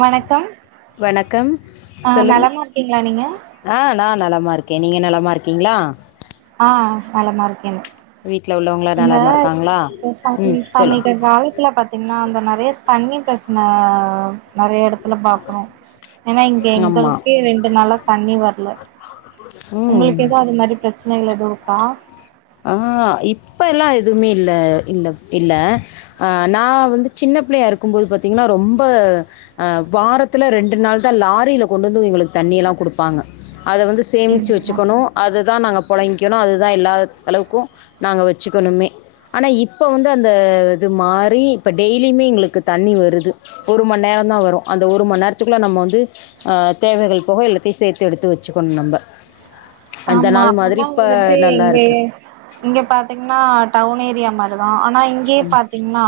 வணக்கம் வணக்கம் ஆ சொல்லுங்க நலமா இருக்கீங்களா நீங்க ஆ நா நலமா இருக்கே நீங்க நலமா இருக்கீங்களா ஆ நலமா இருக்கேங்க வீட்ல உள்ளவங் இந்த ஏ சாமி சமீப சொல்லுங்க காலத்துல பாத் தீங்னா அந்த நெறைய தண்ணி ப்ரச்சன நெறைய எடத்துல பாக்றோ ஏன்னா இங்க ஆமா எங்களுக்கே ரெண்டு நாளா தண்ணி வர்ல ம் உங்களுக்கு எதா அது மாரி ப்ரச்சனைகள் எதுவு இருக்கா ஆ இப்பல்லா எதுவுமே இல்ல இந்தப் இல்ல ஆ நா வந்து சின்ன பிள்ளையா இருக்குபோது பாத்தீங்கன்னா ரொம்ப அ வாரத்துல ரெண்டு நாள் தா லாரியில கொண்டு வந்து எங்களுக்கு தண்ணி எல்லா குடுப்பாங்க அத வந்து சேமிச்சு எங்க வச்சுக்கணு அது தா நாங்க பொழங்கிக்கணு அது தா எல்லா செலவுக்கு நாங்க வச்சுக்கணுமே ஆனா இப்போ வந்து அந்த இது மாரி இப்போ டெய்லியுமே எங்களுக்கு தண்ணி வருது ஒரு மணி நேரந்தா வரு அந்த ஒரு மணி நேரத்துக்குள்ள நம்ம வந்து ஆ தேவைகள் போக எல்லாத்தையு சேத்து எடுத்து வச்சுக்கணு நம்ப அந்த ஆமா நாள் மாதிரி ஆனா இப்ப வந்துட்டு நல்லா எங்க இருக்கு. இங்க பாத்தீங்னா டவுன் ஏரியா மாரிதா ஆனா இங்கயே பாத்தீங்னா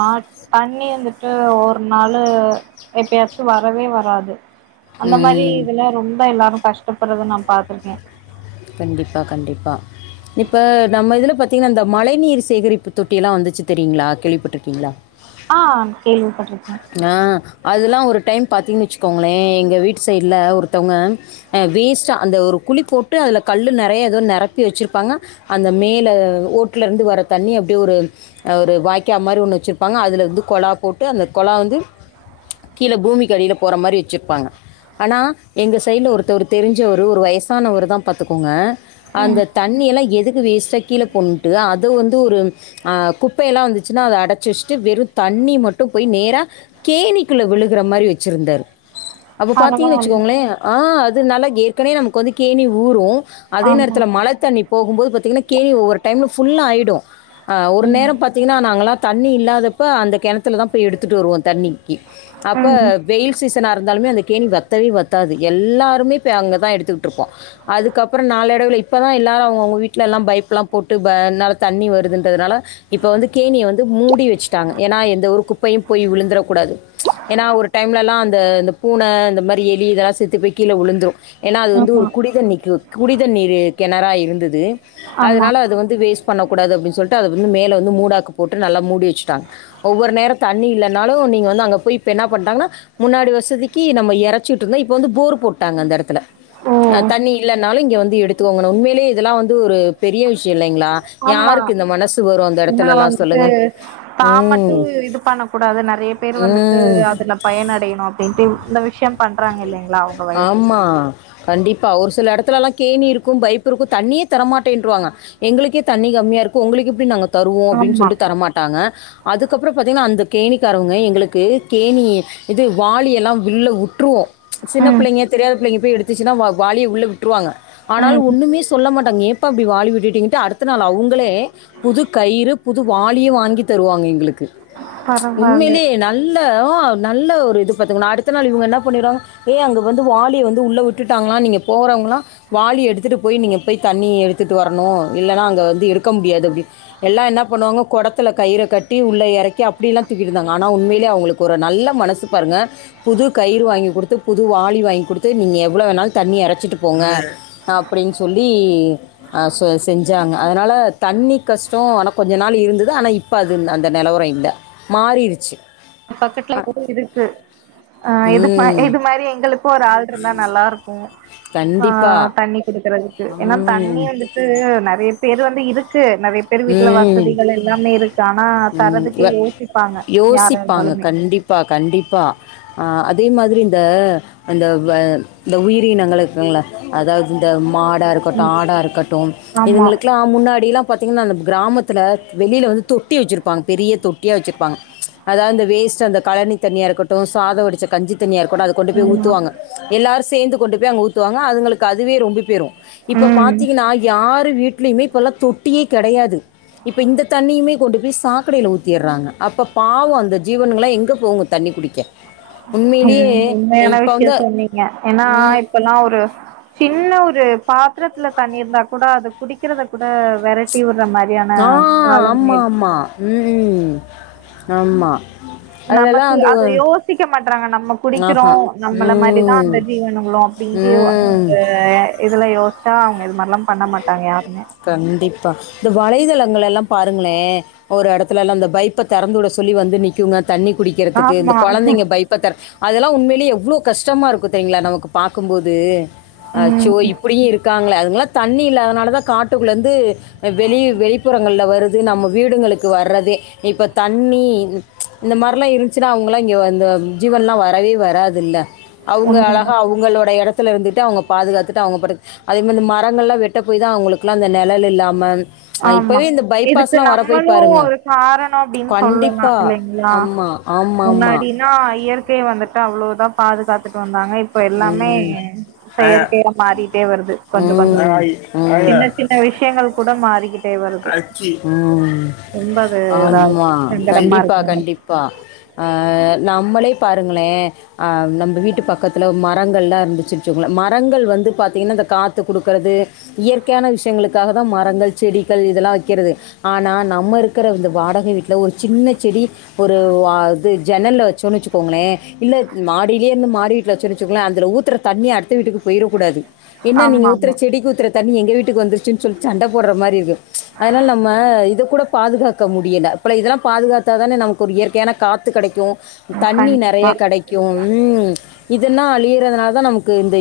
தண்ணி வந்துட்டு ஒரு நாளு எப்பயாச்சு வரவே வராது அந்த மாரி ம் இதுல ரொம்ப எல்லாரு கஷ்டப்படுறத நா பா்த்திருக்கே கண்டிப்பா கண்டிப்பா இப்ப நம்ம இதுல பாத்தீங்கனா இந்த மழை நீர் சேகரிப்பு தொட்டில்லா வந்துச்சு தெரியுங்ளா கேள்விப்பட்டுருக்கீங்ளா ஆ கேள்விப்பட்ருக்க ஆ அதெலா ஒரு டைம் பாத்தீங்கன் வச்சுக்கோங்களே எங்க வீட்டு சைடுல ஒருத்தவங்க வேஸ்ட்டா அந்த ஒரு குழி போட்டு அதில கல் நெறய எதோ நெரப்பி வச்சுருப்பாங்க அந்த மேல ஓட்டுல இருந்து வர தண்ணி அப்டியே ஒரு ஒரு வாய்க்கா மாரி ஒன்னு வச்சுருப்பாங்க அதுல வந்து கொழா போட்டு அந்த கொழா வந்து கீழ பூமிக்கடில போற மாரி வச்சிருப்பாங்க ஆனா எங்க சைட்ல ஒருத்தவரு தெரிஞ்சவரு ஒரு வயசானவருதா பாத்துக்கோங்க அந்த ம் தண்ணி எல்லா எதுக்கு வேஸ்ட்டா கீழ போண்ணுன்ட்டு அத வந்து ஒரு ஆ குப்பையெல்லா வந்துச்சுன்னா அத அடைச்சு வச்சுட்டு வெறு தண்ணி மட்டு போய் நேரா கேணிக்குல விழுகுற மாரி வச்சிருந்தாரு அப்ப பாத்தீங்க பரவால்ல வச்சுக்கோங்களே ஆ அது நல்லா ஏற்கனவே நமக்கு வந்து கேணி ஊரு அதே ஆமா நேரத்துல மழ தண்ணி போகுபோது பாத்தீங்கனா கேணி ஒவ்வொரு டைம்ல ஃபுல்லா ஆயிடு ஆ ஒரு ம் நேர பாத்தீங்கனா நாங்கலா தண்ணி இல்லாதப்ப அந்த கெணத்துலதா போய் எடுத்துட்டு வருவோ தண்ணிக்கி அப்ப ம் வெயில் சீசனா இருந்தாலுமே அந்த கேணி வத்தவே வத்தாது எல்லாருமே போய் அங்கதா எடுத்துக்கிட்ருக்கோ அதுக்கப்ற நாளடைவுல இப்போ தா எல்லோரு அவங்க அவங்க வீட்லல்லா பைப்லா போட்டு ப என்னால தண்ணி வருதுன்றதுனால இப்ப வந்து கேணிய வந்து மூடி வச்சுட்டாங்க ஏன்னா எந்த ஒரு குப்பையு போய் விழுந்துற கூடாது ஏன்னா ஒரு டைம்லல்லா அந்த இந்த பூன இந்த மாரி எலி இதெல்லா செத்து போய் கீழ விழுந்துரு ஏன்னா அது வந்து ஆமா ஒரு குடிதண்ணிக்கு குடிதண்ணீர் கெணறா இருந்துது ஆமா அதனால அது வந்து வேஸ்ட் பண்ணக்கூடாது அப்டின் சொல்லிட்டு அத வந்து மேல வந்து மூடாக்கு போட்டு நல்லா மூடி வச்சுடாங்க ஒவ்வொரு நேரத்த தண்ணி இல்லனாலு நீங்க வந்து அங்க போய் இப்போ என்ன பண்ட்டாங்கனா முன்னாடி வசதிக்கு நம்ம இறைச்சுட்டு இருந்தோ இப்ப வந்து போர் போட்டாங்க அந்த இடத்துல ஓ தண்ணி இல்லைன்னாலு இங்க வந்து எடுத்துக்கோங்க உண்மையிலயே இதெல்லா வந்து ஒரு பெரிய விஷய இல்லைங்ளா ஆமா யாருக்கு இந்த மனசு வரு அந்த ஏன்னா இடத்துலல்லா வந்துட்டு சொல்லுங்க ம் பண்ணக்கூடாது நெறய பேர் வந்துட்டு ம் அதுல பயனடையணு அப்டின்ட்டு இந்த விஷய பண்றாங்கல்லைங்ளா அவங்க வயசுக்கு கண்டிப்பா ஒரு சில இடத்துலலா கேணி இருக்கு பைப்பு இருக்கு தண்ணியே தரமாட்டேன்ருவாங்க எங்களுக்கே தண்ணி கம்மியா இருக்கு உங்களுக்கு எப்டி நாங்க தருவோ அப்டின் ஆமா சொல்ட்டு தரமாட் டாங்க. அதுக்கப்ற பாத்தீங்கனா அந்த கேணிக்காரவங்க எங்களுக்கு கேணி.. இது வாளி எல்லா வில்ல உட்.... விட்டு்ருவோ சின்ன ம் பிள்ளைங்க தெரியாத பிள்ளைங்க போய் எடுத்துச்சுன்னா வா வாளிய உள்ள விட்ருவாங்க ஆனாலு ம் ஒன்னுமே சொல்ல மாட்டாங்க ஏம்ப்பா இப்படி வாளி விட்டுட்டிங்கன்ட்டு அடுத்த நாள் அவுங்களே... புது கயிறு புது வாளியே வாங்கி தருவாங்க எங்களுக்கு.. பரவால்ல உண்மைலயே நல்ல நல்ல இது பாத்துங்க நா அடுத்த நாள் இவங்க என்ன பண்ணிடுவாங்க ஏ அங்க வந்து வாளிய வந்து உள்ள விட்டுட்டாங்களா நீங்க போறவங்களா.. வாளி எடுத்துட்டு போய் நீங்க போய் தண்ணி எடுத்துட்டு வரணு இல்லனா அங்க வந்து இருக்க முடியாது அப்டி எல்லா என்ன பண்ணுவாங்க குடத்துல கயிற கட்டி உள்ள எறக்கி அப்டியெல்லா தூக்கிட்டு இருந்தாங்க ஆனா உண்மையிலே அவங்களுக்கு... கொருநல்ல மனசு பாருங்க புது கயிறு வாங் [unintelligible] குடுத்து புது வாலி வாங்கி குடுத்து நீங்க எவ்வள வேணாலு தண்ணி எரைச்சிட்டு போங்க அப்டின்னு சொல்லி.... அ செ செஞ்சாங்க அதனால தண்ணி கஷ்டம் ஆனா கொஞ்ச நாள் இருந்தது ஆனா இப் இப்ப அது இல்ல அந்த நெலவரம் இல்ல மாறிடுச்சு பக்கத்துல [inaudible] இருக்கு அ இது ம் இது மாரி எங்களுக்கு ஒரு ஆள் இருந்தா நல் நல்லா இருக்கும் அ கண்டிப்பாக தண்ணி குடுக்குறதுக்கு ஏன்னா தண்ணி ம் வந்து இருந்துட்டு நறைய பேரு வந்து இது க்கு நறைய பேர் வீட்டுல ம் வசதிகள் எல்லாமே இருக்கு ஆனா ம், தரதுக்கே இவ- யோசிப்பாங்க.. யாரா யோசிப்பாங்க இருந்தாலுமே கண்டிப்பா கண்டிப்பா அதே மாதிரி இந்த அந்த வ இந்த உயிரினங்கள் இருக்குல அதாவது இந்த மாடா இரு [unintelligible] ம் ஆடா இருக்கட்டும் ஆமா இதுங்களுக்குல்லா முன்னாடியெல்லா பத். பாத்தீங்கன்னா இந்த கிராமத்துல வெளியில வந்து தொட்டி வச்சிருப்பாங்க பெரிய தொட்டியா வச்சிருப்பாங்க அதாவது வேஸ்ட் அந்த கழனி தண்ணியா இருக்கட்டு சாதம் வடிச்ச கஞ்சி தண்ணியா இருக்கட்டு அதுக் கொண்டு போய் ஆமா ஊத்துவாங்க எல்லாரு சேந்து கொண்டு போய் அங்க ஊத்துவாங்க அதுங்களுக்கு அதுவே ரொம்பிபோய்டும் இப்ப ம் பாத்தீங்கன்னா யாரு வீட்டுலையுமே இப்பெல்லாம் தொட்டியே கெடையாது இப்ப இந்த தண்ணியுமே கொண்டு போய் சாக்கடையில ஊத்திடுறாங்க அப்ப பாவம் அந்த ஜீவனுகல்லா எங்க போங்கு தண்ணி குடிக்க உண்மையிலேயே ம் உண்மையான இப்போ வந்து விஷயம் சொன்னிங்க ஏன்னா ம் இப்பல்லா ஒரு சின்ன ஒரு பாத்திரத்துல தண்ணி இருந்தா கூட அத குடிக்கிறத கூட வெரட்டி விடுற மாரியான ஆ காலம் ஆமாம் ஆய்டுச்சு ஆமாம் ம் ஆமா நமக்கு அத யோசிக்க மாட்றாங்க நம்ம குடிக்கிறோ ஆஹா நம்மல மாரிதான் ம் அந்த ஜீவனங்களும் இங்கயு ம் அ இதெலாம் யோசிச்சா அவங்க இது மாரிலாம் பண்ண மாட்டாங்க யாருமே கண்டிப்பா இந்த வலைதளங்கள் எல்லா பாருங்களே ஒரு எடத்துல எல்லா அந்த பைப்ப தெறந்து விட சொல்லி வந்து நிக்குங்க தண்ணி குடிக்கிறதுக்கு இந்த ஆமா கொழந்தைங்க பைப் [inaudible] அதெல்லாம் உண்மையிலயே எவ்ளோ கஷ்டமா இருக்கும் தெரியுங்களா நமக்கு பாக்கும்போது அச்சோ ம் இப்டியு இருக்காங்களே அதுங்களா தண்ணி இல்லாதுனாலதா காட்டுக்குள்ள இருந்து வெளியு வெளிப்புறங்கல்லா வருது நம்ம வீடுகளுக்கு வர்றதே இப்போ தண்ணி இந்த மாரிலாம் இருந்துச்சுன்னா அவங்களா இங்க அந்த ஜீவன்ல்லா வரவே வராதுல அவங்க உண்மதா அழகா அவங்களோட எடத்துல இருந்துட்டு அவங்க பாதுகாத்துட்டு அவங்க பாட்டுக்கு அதே மாதிரி மா மரங்கள்லாம் வெட்ட போய் தா அவங்களுக்கெல்லா அந்த நெழல் இல்லாமா ஆமா இப்பவே இந்த பைபாஸ் இதுக்கு எல்லா வரப்போய் நம்மளும் பாருங்க ஒரு காரணோ அப்டின்னு சொல்லலா கண்டிப்பா ஆமா ஆமா ஆமா அ இயற்கை வந்துட்டு அவ்ளோதான் பாதுகாத்து கொண்டுட்டு வந்தாங்க இப்ப எல்லாமே ம் ஆயா செயற்கையா மாறிட்டே வருது கொஞ்சம் ம் கொஞ்சமா ஆயா ஆயா சின்ன சின்ன சில விஷயங்கள் கூட மாறி ரொம்ப அது [unintelligible] இதா இருக்கு ஆமா சங்கடமா கண்டிப்பா இருக்கு கண்டி, நமக்கு அப்ப அ நம்மளே பாருங்களே அ நம்ம வீட்டு பக்கத்துல மரங்கள்லா இருந்துச்சு [unintelligible] மரங்கள் வந்து பாத்திங்கன்னா இந்த காத்து குடுக்குறது இயற்கையான விஷயங்களுக்காக தான் மரங்கள் செடி பள் இதெல்லா வைக்கிறது ஆனா நம்ம இருக்கிற இந்த வாடகை வீட்டில ஒரு சின்ன செடி ஒரு அ இது ஜன்னல்ல வச்சான் வச்சுக்கோங்களே இல்ல மாடியில இருந்து மாடி வீட்டல வச்சுச்சுங்களே அ ஊத்தற தண்ணி அடுத்த வீட்டுக்கு போயிரக்கூடாது என்ன நீங்க ஆமா ஊத்தற ஆமா செடிக்கு ஊத்துற தண்ணி எங்க வீட்டுக்கு வந்துருச்சுன் சொல்லி சண்ட போடுற மாரி இருக்கு அதனால நம்ம இது கூட பாதுகாக்க முடியல இப்ப இதெல்லா பாதுகாத்தாதானே நமக்கு ஒரு இயற்கையான காத்து கெடைக்கு தண்ணி கண்டிப்பா நெறைய கெடைக்கும் இதெல்லா அழிய்ரதுனால தா நமக்கு இந்த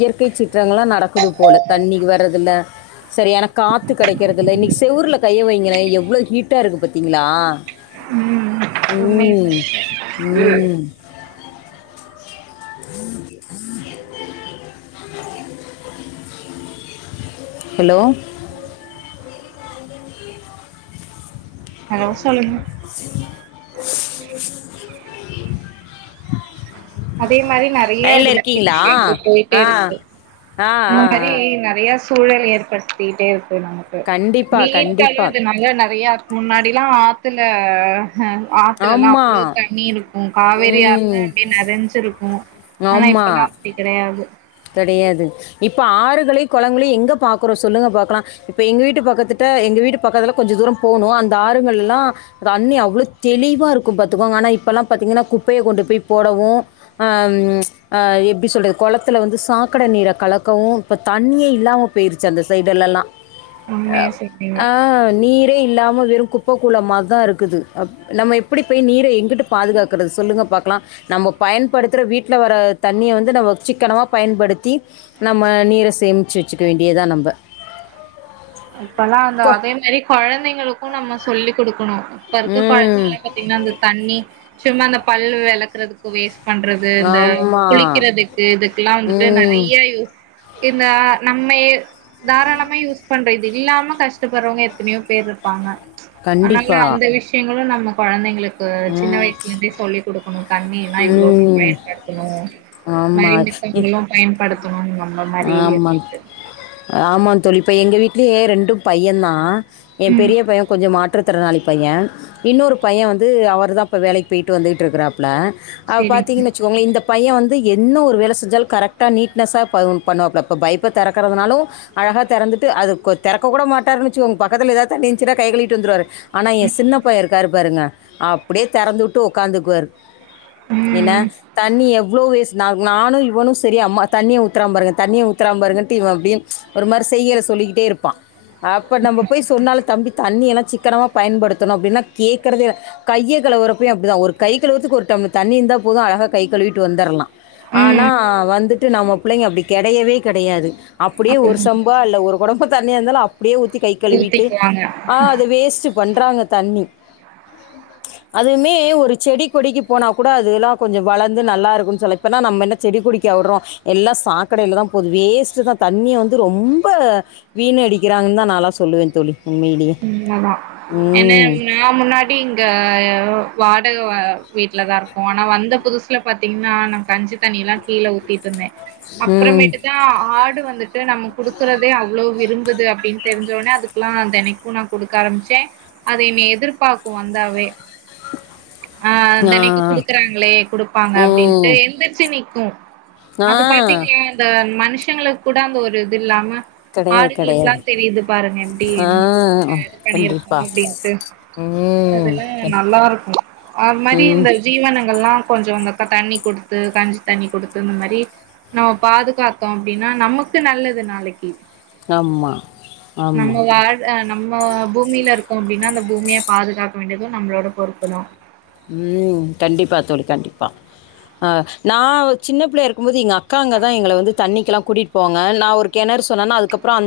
இயற்கை சீ்றங்கள்லா நடக்குது போல தண்ணிக்கு வர்றதில்ல செரியானா காத்து கெடை கல் இன்னிக் செவூர்ல கைய வைங்களேய் எவ்ளவ் ஹீட்டா இருக்கு பாத்தீங்ளா ம் உண்மைய ம் சொன்னீங்க ம் ஹெலோ அலோ சொல்லுங்க அதே மாரி நெறைய லைனில் இர்குது இப் இருக்கீங்களா கேட் போய் போயிட்டே ஆ இருக்கு ஆ அந்த ஆ ஆ மரிய் நெறைய சூழல் ஏற்படுத்திட்டே இருக்கு நமக் கு கண்டிப்பாக ஹீட்டாலுய் இப் இந்த கண்டிப்பாக மாரில நெறைய இருக் முன்னாடிலா ஆத்துல ஹ ஆத்துலலா அவ்ளோ ஆமாம் தண்ணி இருக்கும் காவேரி ஆத்லா ம் டிப் நெறைஞ்சிருக்கு ஆனா இப்பெல்லா அப்டி கெடையாது கெடையாது இப்ப ஆறுகளையு குழங்களையு எங்க பாக்குறோ சொல்லுங்க பாக்லா இப்ப எங்க வீட்டு பக்கத்துட்ட எங்க வீட்டு பக்கத்துல கொஞ்ச தூர போணு அந்த ஆறுகள்லா தண்ணி அவ்ளோ தெளிவாருக்கு பாத்துக்கோங்க ஆனா இப்பலா பாத்திங்கன்னா குப்பய கொண்டுட் போய் போடவு அ எப்டி சொல்றது குளத்துல வந்து சாக்கட நீர கலக்கவு இப்ப தண்ணியே இல்லாம போயிருச்சு அந்த சைடுலலாம் உண்மைய சொன்னீங்க ஆ நீரே இல்லாம வெறு குப்ப குளமார்தா இருக்குது அப் நம்ம எப்டி போய் நீரை எங்கட்டு பாதுகாக்கறது சொல்லுங்க பாக்லா நம்போ பயன்படுத்துற வீட்ல வர தண்ணிய வந்து நம்ம சிக்கனமா பயன்படுத்தி நம்ம நீர சேம்சு வச்சுக்க வேண்டியதா நம்ப இப்பல்லா அந்த கொ அதேமேரி குழந்தைங்களுக்கு நம்ம சொல்லிக் குடுக்கணு பர்து ம். குழ்ந்திங்லா பாத்தீங்னா அந்த தண்ணி சும்மா அந்த பல்லு விளக்குறதுக் கு வேஸ்ட் பண்றது இந்த ஆமா. குளிக்கிறதுக்கு இதுக்கிலா வந்துட்டு ம். நெறைய இந்த நம்மே இத் தாராளமா யூஸ் பண்ற இது இல்லாம கஷ்டப்படுறவங்க எத்தனையோ பேரு இர் பாங்க அத்னால கண்டிப்பா. அந்த விஷ்யங்களு நம்ம குழந்தைங்ளுக் கு சின்ன ம். வய்ச்லந்தே சொல்லி குடுக்குணு தண்ணினா இவ்ளோதா ம். பயன்படுத்துணு ஆமா. பயன்டு இ பத்தவங்களு பயன்படுத்துணு நம்ம மாரி இரு ஆமாங் ஆமா தோழி இப்ப எங்க வீட்லியே ரெண்டு பையந்தா என ம் பெரிய பைய கொஞ்ச மாற்றுத்திறனாளி பைய இன்னொரு பைய வந்து அவர் தா இப்ப வேலைக் பேயிட்டு வந்துகிட் இருக்கிறா ப்ல அவ செரிங்க பாத்தீங்ன் னச்சு உங்ளியு இந்த பைய வந்து என்ன ஒரு வேல செஞ்சாலு கரெட்டா நீட்னஸ்ஸா ப பண்ணுவாப்ல இப்ப பைப்ப திறக்கறதுனாலு அழகா தெறந்துட்டு அது கொ தெறக்க கூட மாட்டாருன் னுச்சுகோங் பக்கத்துல ஏதாது தண்ணி இன்சுனா கை கழிட்டு வந்துருவாரு ஆனா எ சின்ன பைய இருக்காரு பாருங்க அப்டே தெறந்து வுட்டு உக்காந்துக்குவாரு என்ன ம் தண்ணி எவ்ளோ வேஸ் நாங் நானு இவனு செரி அம்மா தண்ணிய ஊத்றா பாருங்க தண்ணிய ஊத்தற பாருங்கன்டு இவ அப்டியேன் ஒரு மாரி செய்கைல சொல்லிக்கிட்டே இருப் பா அப்ப நம்ப போய் சொன்னால தம்பி தண்ணியெலா சிக்கனமா பயன்படுத்தணு அப்டின்னா கேக்கறது இல் கைய கலவுரறப்ப அப்டிதா ஒரு கை கழுவத்திற்கு ஒரு டம்ள தண்ணி இருந்த போது அழகாக கை கழுவிட்டு வந்துர்லா ஆனா ம் வந்துட்டு நம்ம புள்ளைங்க அப்டி கெடையவே கெடையாது அப்புடியே ஒரு செம்பா இல்ல ஒரு குடம்பு தண்ணியாந்தாலு அப்டியே ஊத்தி கை கழுவிட்டு ஊத்திக்குவாங்க அ அது வேஸ்ட்டு பண்றாங்க தண்ணி அதுவுமே ஒரு செடி கொடிக்கு போனா கூட அது எல்லா கொஞ்ச வளர்ந்து நல்லா இருக்குன்னு சொல்ல இப்போனா நம்ம என்ன செடி கொடிக்கா விடுறோ எல்லா சாக்கடையிலதா போது வேஸ்ட்தா தண்ணி வந்து ரொம்ப வீணடிக்கிறாங்கன்னுதா நாலா சொல்லுவே தோழி உண்மையிலயே உண்மதா ஏன்னா ம் நா முன்னாடி இங்க வாடக வ வீட்லதா இருக்கோ ஆனா வந்த புதுசு ட்ல பாத்தீங்கன்னா நா கஞ்சி தண்ணிலா கீழே ஊத்திட்டுருந்த ம். அப்பறமேட்டுதா ஆடு வந்துட் நம்ம குடுக்குறதே அவ்ளோ விரும்புது அப்டினு தெரிஞ்சொனே அதுக்லாம் தெனைக் கு நா குடுக்க ஆரம்பிச்சே அது என்னைய எதிர்பார்க்கு வந்தாவே ஆ தெனைக்கு ஆ. குடுக்குறாங்களே குடுப்பாங்க அப்டின்ட்டு ம். எந்திரிச்சு நிக்கு ஆ. அது பாத்தீங்கலா அந்த மனுஷங்களுக்கு கூட அந்த ஒரு இது இல்லாம கெடையாது, ஆடுங்களுக்குலா கெடையாது. தெரியுது பாருங்க எப்டின் ஆ ஆ அ பண்ணிருக்கோ அப்டின்ட்டு அதெல்லா நல்லா இருக்கு அது மாரி ம். இந்த ஜீவனங்கள்லா கொஞ்சம் [unintelligible] தண்ணி குடுத்து கஞ்சி தண்ணி குடுத்து இந்த மாரி நம்ம பாதுகாத்தோ அப்டினா நமக்கு நல்லது நாளைக்கி ஆமா. ஆமா. நம்ம வாழ் ஆ நம்ம பூமியில இருக்கோ அப்டினா அந்த பூமிய பாதுகாக்க வேண்டியதும் நம்மளோட பொறுப்புதா ம் கண்டிப்பா தோழி கண்டிப்பா அ நா சின்ன பிள்ளயா இருக்கும் போது எங்க அக்காங்கதா எங்கள வந்து தண்ணிக்குலா கூட்டிட்டு போவாங்க நா ஒரு கெணறு சொன்னன்னா அதுக்கப்ரோ அந்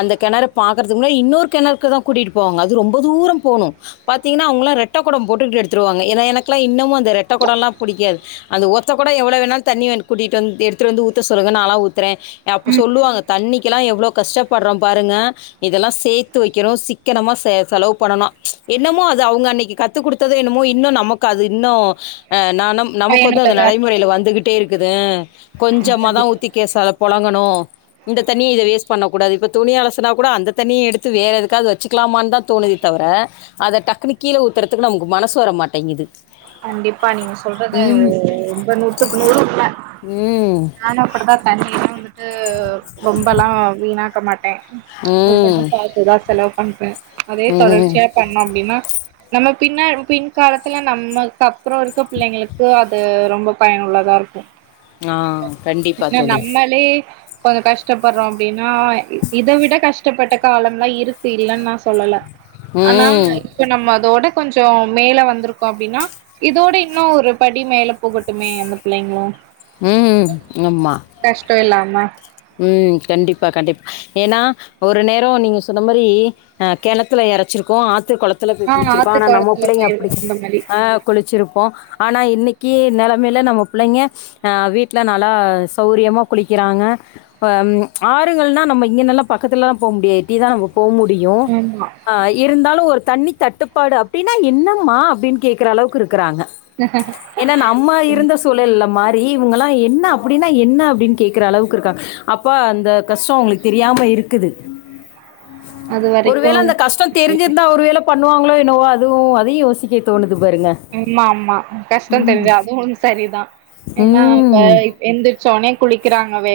அந்த கெணர பாக்குறதுகு முன்னாடி இன்னொரு கெணறுக்குதா கூட்டிட்டு போவாங்க அது ரொம்ப தூரம் போணு பாத்தீங்கன்னா அவங்கலா ரெட்டக் கொடம் போட்டுக்கிட்டு எத்துருவாங்க ஏ எனக்குலா இன்னமும் அந்த ரெட்டக்கொடம்லா புடிக்காது அந்த ஒத்த கொட எவ்ளோ வேணாலு தண்ணி வந் கூட்டிட்டு வந் எடுத்துட்டு வந்து ஊத்த சொல்லுங்க நாலா ஊத் றேன் அப்ப சொல்லுவாங்க தண்ணிக்குலா எவ்ளோ கஷ்டப்படுறோம் பாருங்க இதெல்லா சேர்த்து வெக்கணு சிக்கனமா செ செலவு பண்ணணு என்னமோ அது அவங்க அன்னைக்கு கத்து குடுத்தது என்னமோ இன்னு நமக்கு அது இன்னு ஆ நான நமக்கு வந்து அந்த பயனுள்ளதா நடைமுறையில வந்துகிட்டே இருக்குது கொஞ்சமாதா இருக்கு. ஊத்தி கேசா புழங்கணு இந்த தண்ணிய இத வேஸ்ட் பண்ண கூடாது இப்ப துணி அலசுனா கூட அந்த தண்ணிய எடுத்து வேற எதுக்காவது வச்சு க்லாமான்னு தான் தோணுதே தவிர அத டக்குனு கீழ ஊத்துறதுக்கு நமக்கு மனசு வரட்டேங்குது கண்டிப்பா நீங்க சொல்றது ரொம்ப நூத்துக்கு நூறு உண்ம ம். நானு அப்டிதா தண்ணியலா வந்துட்டு ரொம்பலாம வீணாக்க மாட்டே ம். [unintelligible] பாத்துதா செலவு பண்றே அதே ம். தொடர்ச்சியா பண்ண அப்டினா நம்ம பின்ன பின் காலத்துல நம்ம கப்புறம் இருக்க பிள்ளைங்களுக்கு அது ரொம்ப பயனுள்ளதாருக்கு ஆ கண்டிப்பா ந தோழி. நம்மளே கொஞ்சொ கஷ்டப்படுறோ அப்டினு ஆ இத விட கஷ்டப்பட்ட காலம்லா இருக்கு இல்லன்னு நா சொல்லல ஆனா ம். இப்ப நம்ம அதோட கொஞ்சொ மேல வந்திருக்கோ அப்டினா இதோட இன்னு ஒரு படி மேல போகட்டுமே அந்த பிள்ளைங்களும் ம் ம் ஆமா கஷ்டோ இல்லாம ம் கண்டிப்பா கண்டிப்பா ஏனா ஒரு நேரொ நீங்க சொன்ன மாரி ஆ கிணத்துல இறைச்சிருக்கோ ஆத்து குளத்துல போய் ஆ புடிச்சிருக்கோ ஆத்து ஆனா நம்ம காலத்துல பிள்ளைங்க போயிருக்கோ அப்டி அந்த மாரி குளிச்சிருப்போம் ஆனா இன்னைக்கி நெலமையில நம்ம பிள்ளைங்க ஆ வீட்ல நல்லா சௌரியமா குளிக்கிறாங்க அம் ஆறுகள்னா நம்ம இங்கனலா பக்கத்துலலா போ முடியாது எட்டிதா நம்ம போ முடியும் ஆமா ஆ இருந்தாலும் ஒரு தண்ணி தட்டுப்பாடு அப்டினா என்னம்மா அப்டினு கேக்குற அளவுக்கு இருக்குறாங்க ஏனா நம்ம ம் இருந்த சூழல் இல்ல மா ரி இவுங்களா என்ன அப்டினா என்ன அப்டினு கேக்குற அளவுக்கு இருக்காங்க அப்ப அந்த கஷ்டொ அவுங்ளுக்கு தெரியாம இருக்குது அது வரைக்கு ஒருவேள அந்த கஷ்டொ தெரிஞ்சிருந்தா ஒருவேள பண்ணுவாங்ளோ என்னோவோ அதுவும் அதையும் யோசிக்க தோணுது பாருங்க ஆமா ஆமா கஷ்டோ தெரிஞ்சா அதுவும் செரிதான் ஏன்னா இப்ப ம். எந்திரிச்ச ஒன்னே குளிக்கிறாங்க வே